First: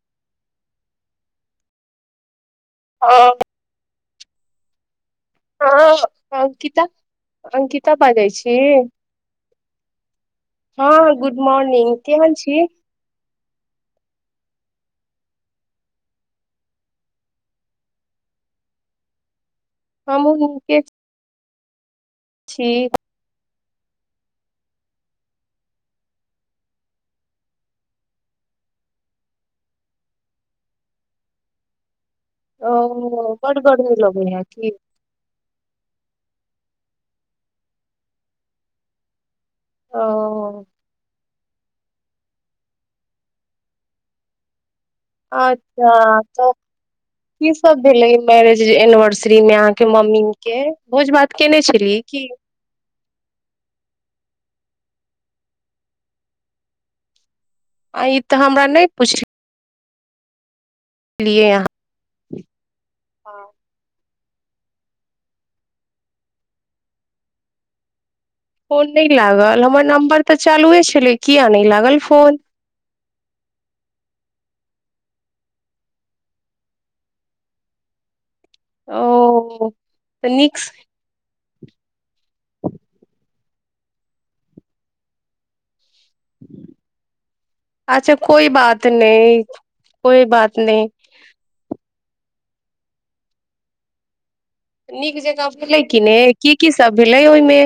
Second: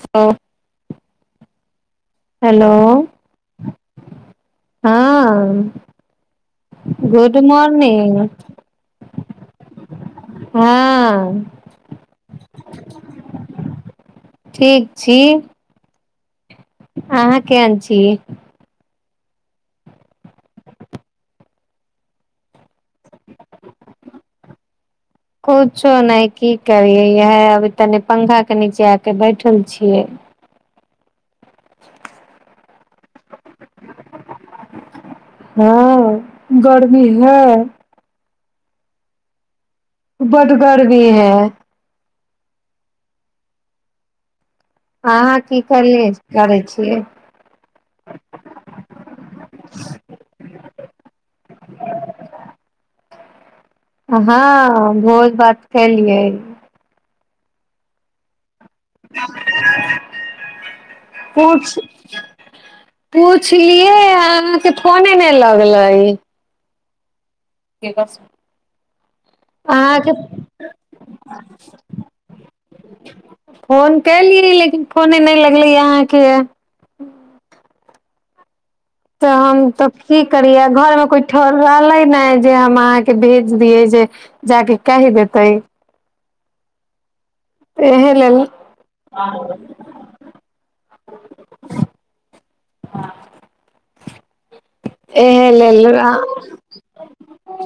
Hello hello हँ हँ हँ अंकिता गुड अंकिता मॉर्निंग बाजै छी हँ गुड मॉर्निंग केहन छी ठीक छी अहाँ केहन छी हमहूँ नीके छी ठीक कुछो नहि की करियै इहाए अभी तनि पंखा के नीचे आके बैठल छियै ओ बड्ड गर्मी लगै है की हँ गर्मी है ओ बड्ड गर्मी है अहाँ की अच्छा करलियै तऽ करै छियै कीसभ भेलै मैरेज एनिवर्सरीमे अहाँके मम्मीके भोज भात केयने छलियै की हँ भोज भात केलियै आ ई तऽ हमर नहि पुछ पूछ पूछलियै ऐं अहाँके फोने नहि लगलै [unintelligible] फोन नहि लागल हमर अहाँके नम्बर तऽ चालूए छलै किए नहि लागल फोन फोन केयलियै लेकिन फोने नहि लगलैए अहाँके तऽ हम ओ तऽ की करियै घरमे कोइ ठल रहलै ने जे हम अहाँके भेज दियै जे जाके कहि देते [inaudible] अच्छा लेल कोइ बात नहि कोइ बात नहि [unintelligible] नीक एहे जगह भेलै लेल कि नहि की कीसभ भेलै ओहिमे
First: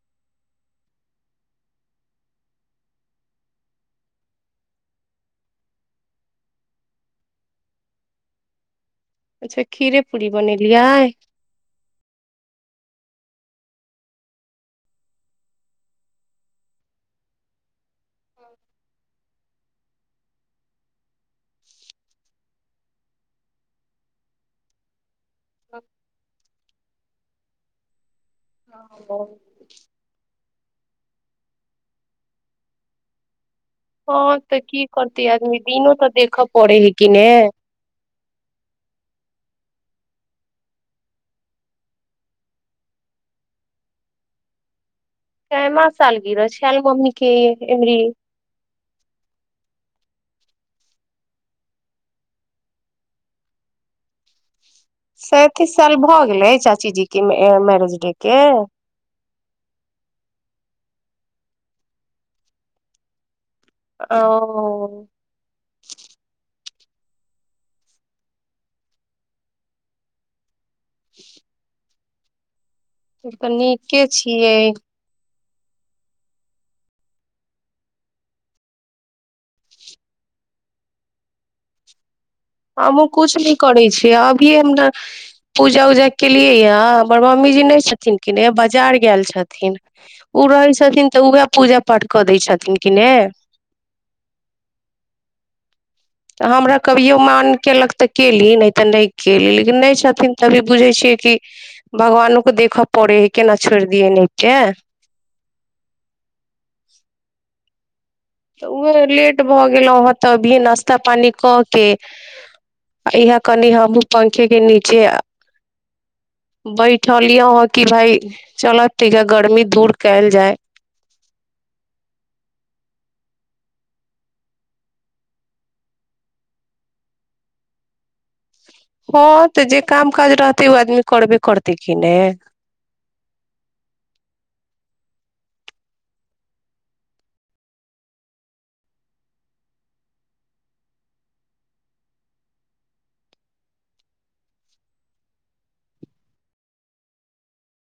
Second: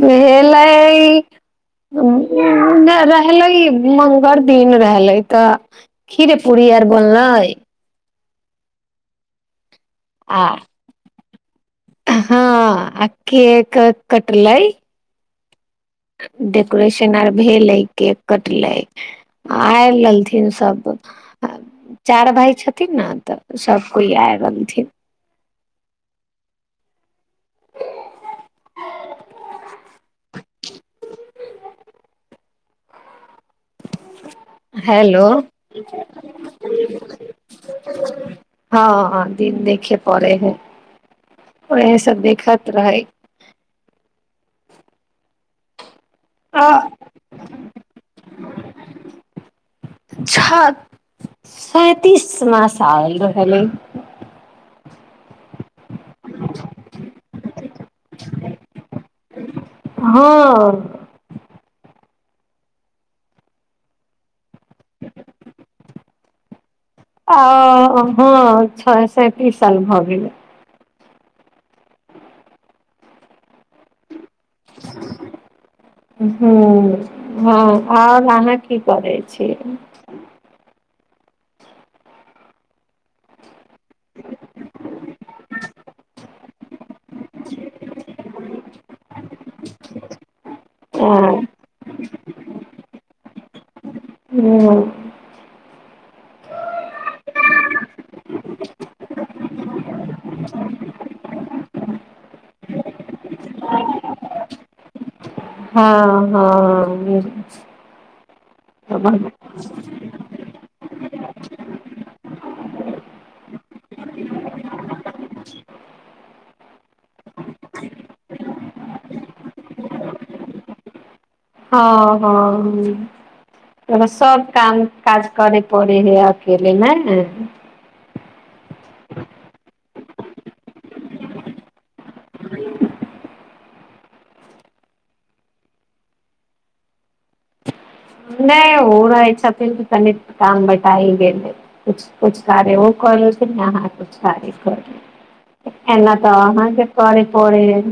भेलै रहलै मङ्गल दिन रहलै तऽ खीर पूरी आर बनलै अच्छा खीरे पूरी आ बनेलियै हँ आ केक कटलै डेकोरेशन आर भेलै केक कटलै आ आयलथिन सभ चारि भाय छथिन ने तऽ सभ कोइ आयल रहलथिन [unintelligible] हेलो हँ तऽ की करतै हेलो आदमी दिनो तऽ देखय पड़े है किने पड़ै है उहे सब देखैत रहै कै मा सालगिरह आ छल मम्मी के एबरी छ सैंतीसमा साल रहलै सैं तीस साल भऽ गेलै चाची जी के मैरेज डे के हँ ओ आ हँ छ सैंतीस साल भऽ गेलै [inaudible] तब तऽ नीके छियै ह्म्म हँ आओर अहाँ की करै छियै हमहूँ कुछ नै करै छियै अभीये हम ने पूजा उजा केलियै यै हँ मम्मी जी नहि छथिन कि ने बाजार गैल छथिन उ रहै छथिन तऽ हँ उह पूजा पाठ कऽ दै छथिन किनेे ओ तऽ हमरा कभिओ मान कयलक तऽ कयली नहि तऽ नहि कयली लेकिन नहि छथिन तभी बुझै छियै कि भगवानोकेँ देखय पड़ै हइ केना छोड़ि दियैन अए के हँ हँ तऽ हँ उएह लेट भऽ गेलहूँ हेँ तऽभी नस- -स्ता पानी कऽ के इहाए कनि हमहूँ पंखे के नीचे बैठलिअ हँ कि भाइ चल त गर्मी दूर कैयल जाय हँ हँ हूँ तऽ सभ काम काज करयै पड़ै हइ अकेले नै हँ तऽ जे काम काज रहतै ओ आदमी करबे करतै की ने नहि ओ रहै छथिन तऽ तनि काम बटाइ गेल कुछ कुछ कार्य ओ क लेलखिन अहाँ कुछ कार्य करे एना तऽ अहाँके करै पड़ै हइ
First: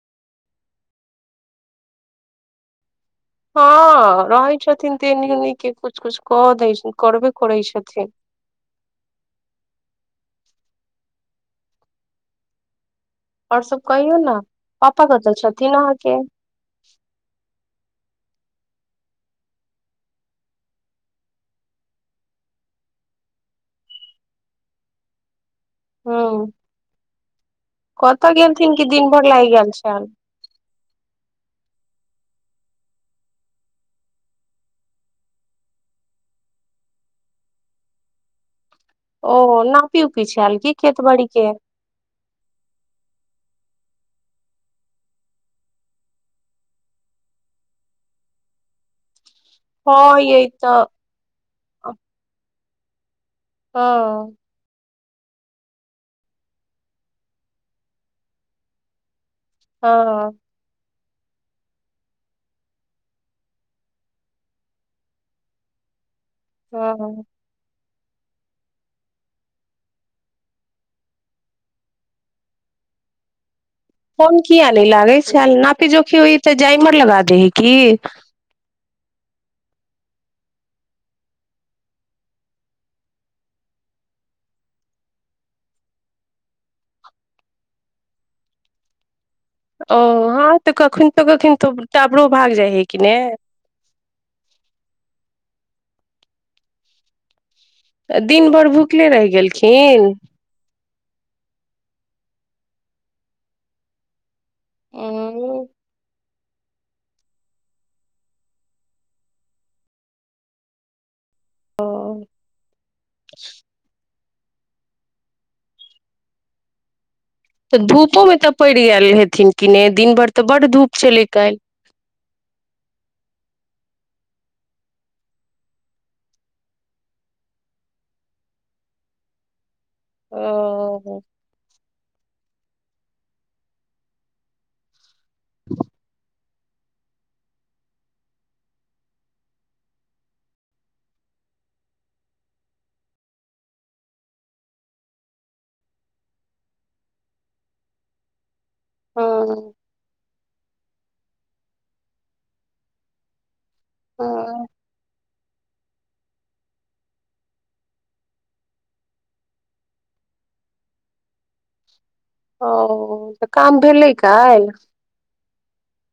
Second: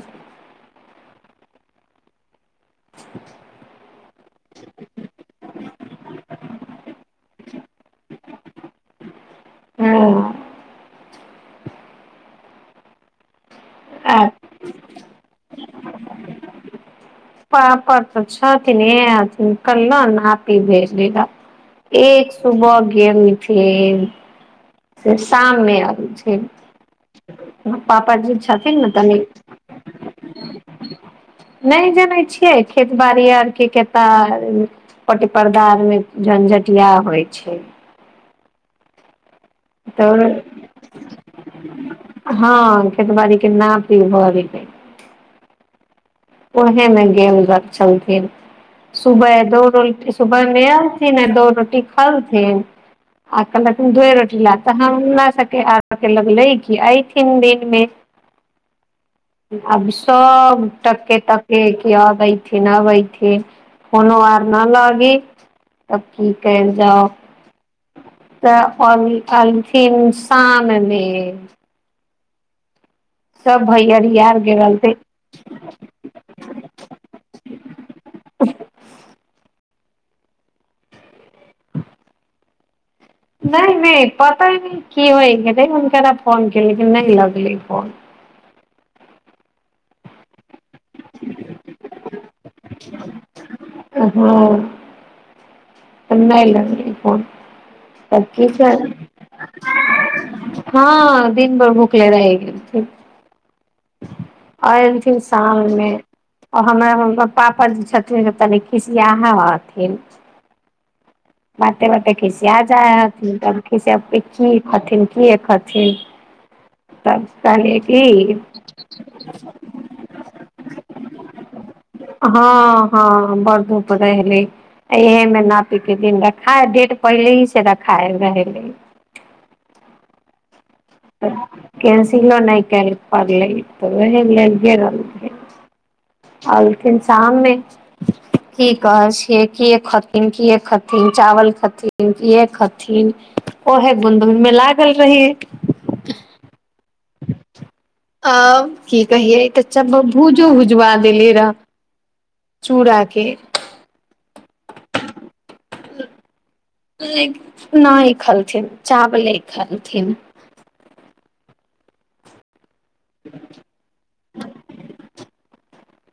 हँ रहै छथिन तनि एनी उनी के कुछ कुछ कऽ दै छैँ करबे- -करै छथिन हँ आओर सब कहियौ ने पापा कतऽ छथिन अहाँके के पापा तऽ छ [unintelligible] कले नापी भेलै या एक सुबह गेलखिन से शाम मे आबै छै ह कतऽ पापाजी गेलथिन छथिन कि ने दिन तनि भरि लागि गेल छल नहि जनै छियै खेत बाड़ी आरके केत्ता पट-पर्दा आरमे झंझटिया होइ छै ओ नापी तऽ उपी छल की खेत बाड़ी के हँ खेतबाड़ी के नाप पी भए गेलै ओहेमे गेल छलखिन सुबह दो रोटी हँ यै सुबह मे तऽ अलथिन आ दो रोटी खालथिन आ कहलखिन गे हँ रोटी लए तऽ हम हमरा सबके आगके लगलै कि एथिन दिनमे आब हँ सब [unintelligible] कि कयल जाउ हँ तऽ अल अलथिन शाममे फोन आर गेल किया नहि रहलथिन लागै छल नापी जोखी होइ तऽ जाइमर लगा दे है कि नहि नहि पता नहि की होय गेलै हुनकरा फोन के लेकिन नहि लगलै फोन ओ हँ तऽ कखनको कखनको तऽ टावरो भाग जाइ है कि ने हँ नहि लगलै फोन तऽ की दिन भर कर भुखले रहि गेलखिन हँ दिन भर भूखले रहि गेलखिन आओर एलथिन उ शाममे आ हमरा पापा जे छथिन से तनि खिसियाह हथिन ओ बाते बाते खिस्या आ जाय हेथिन [unintelligible] की खथिन कि खथिन तब तऽ कहलियै धूपोमे की तऽ पड़ि गेल हेथिन कि ने दिन भरि तऽ बड्ड धूप चलै काल्हि हँ हँ बड़ धूप रहै इह मे नापी दिन देखाय डेट पहिलही से देखाय रहलै ओ कैंसिलो नहि गैल पड़लै तऽ ओहि लेल गेल [inaudible] अलथिन शाममे की कहै छियै किए खथिन किए खथिन चावल खथिन किए खथिन ओहे गुनुन मे लागल रहियै [inaudible] अब की कहियै हँ कचा बा भू भुजबा देलियै रहय चूड़ाके ह नहि खलथिन चावले खलथिन ओ तऽ काम भेलै काल्हि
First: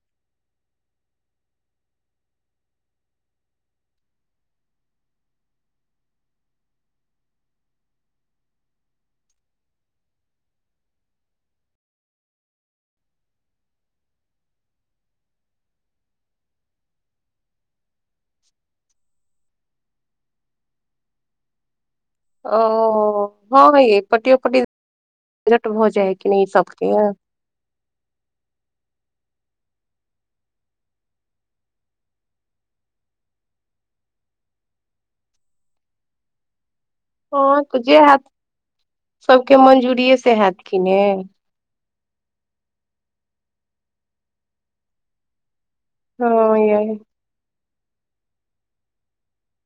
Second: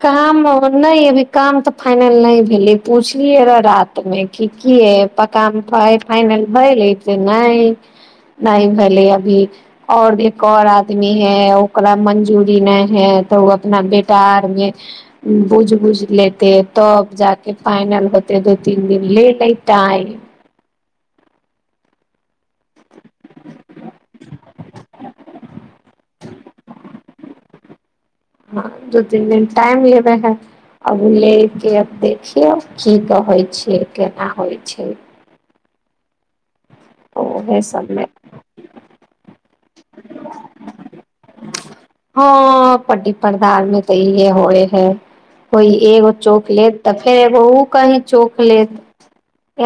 काम नहि अभी काम तऽ फाइनल नहि भेलै पूछलियै र रात मे की ए काम फाइनल भेलै नहि नहि भेलै अभी आओर एक आर आदमी है ओकरा मंजूरी नहि है तऽ ओ अपना बेटा आर बूझ बूझ लेतै तब जाके फाइनल होतै दू तीन दिन लेतै टाइम ओ-अ हँ यै कटियौ कटि लेट भ जाइ [unintelligible] हँ दू तीन दिन टाइम लेबै हइ आब ओ लऽ कऽ आब देखियौ की कहै छै केना होइ छै उहे हँ त जे सबमे हैत सभके मंजूरिए से हैत कि ने हँ पड्डी पदाल मे तऽ इहे होए है कोय एगो चौक हँ लेट यै तऽ फेर उ कही चोक लेत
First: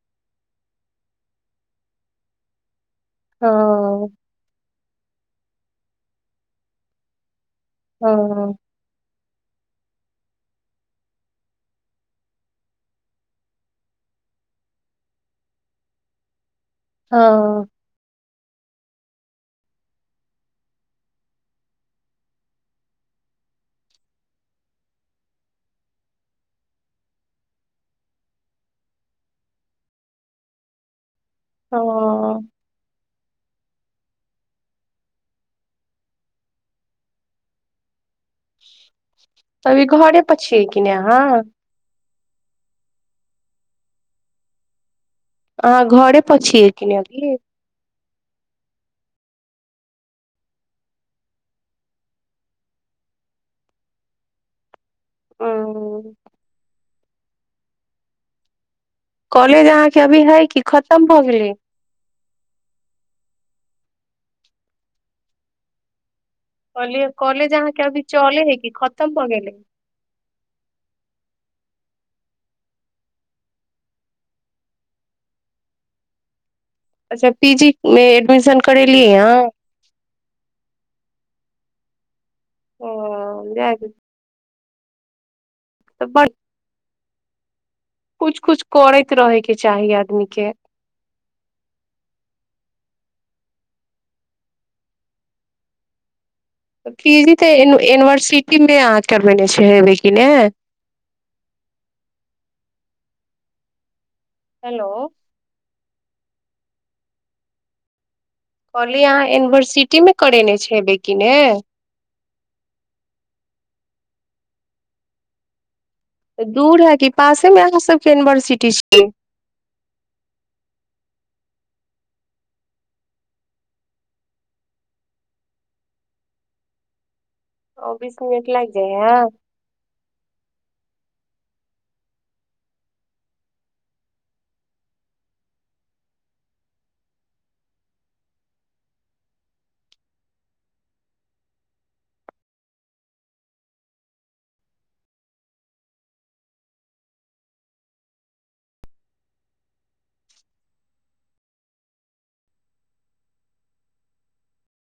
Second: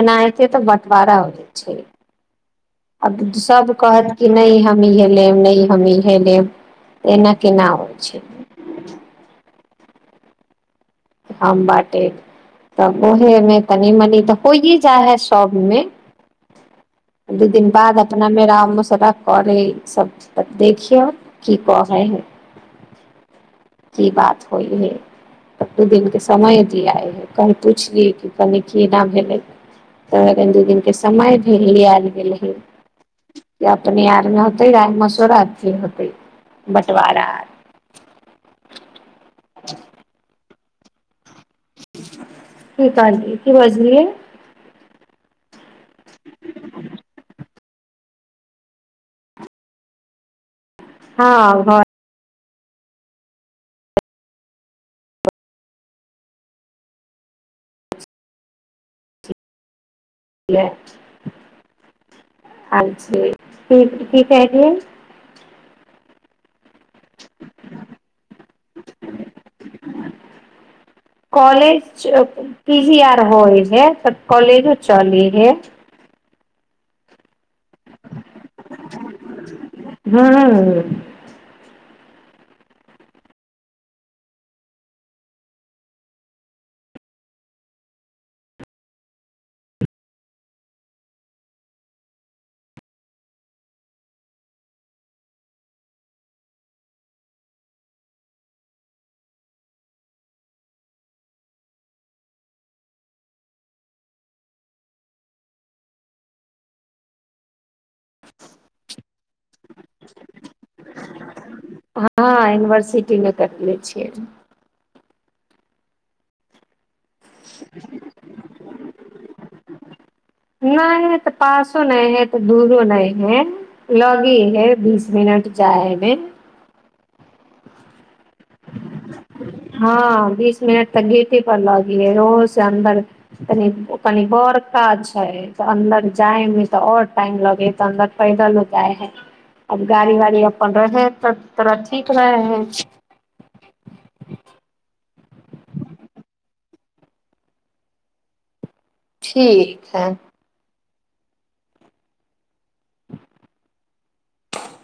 एना हेतै तऽ बँटवारा हो जा छै आब सभ हँ कहत कि नहि हम इहे लेब नय हमी हे लेब एना केना होइ छै हँ हम बाटे तब उहेमे तनि मनि तऽ होइए जाइ हइ सभमे दू हँ दिन बाद मे राम मु सटाके ई सब देखियौ की कहे है की बात होइ हइऽ दू दिनके समय दियाइ हइ कहनि पुछलियै कि कनि की एना भेलै तऽ दू दिनके समय भ लयल गेल हँ ही जे अपने आरमे होतै आ मसूराथी होतै बँटवारा आर तभी घरे पर छि कि ने अहाँ। की कहालिये की बाजलिये अहा घरे पर छिए की न अभि हँ घर ओ कलेज अहा अभी है कि खतम भऽ गेलै? ह जी कि की कहलिये कले कोलेज अहाँके अभी चले है कि खतम हो गेल च पी जी आरऽ होइ है त कॉलेजो चले हे अच्छा पी जी में एडमिशन केलिए हऽ हूँ ओ लै तऽ बड़ कुछ-कुछ करैत रहयके चाही आदमीके पी जी तऽ यूनिवर्सिटीमे अहाँ करबेने छै हेबै किने हेलो कहलियै अहाँ यूनिवर्सिटीमे करेने छै हेबै कि ने हँ इनवर्सिटी मे करने छियै तऽ दूर है कि पासे में कहा सब के इनवर्सिटी छै नहि तऽ पासो नहि है तऽ दूरो नहि है, लगी है बीस मिनट जाय में। ओ बीस मिनिट लागि जाइ है हँ बीस मिनट तऽ गी- की पर लगिय रो से अन्दर तनि कनी बड़का छै तऽ अन्दर जाय मे तऽ और टाइम लगै हइ तऽ अन्दर पैदल लोक जाय हइ आब गाड़ी वाड़ी अपन रहे त तथोड़ा ठीक रहै हइ ठीक है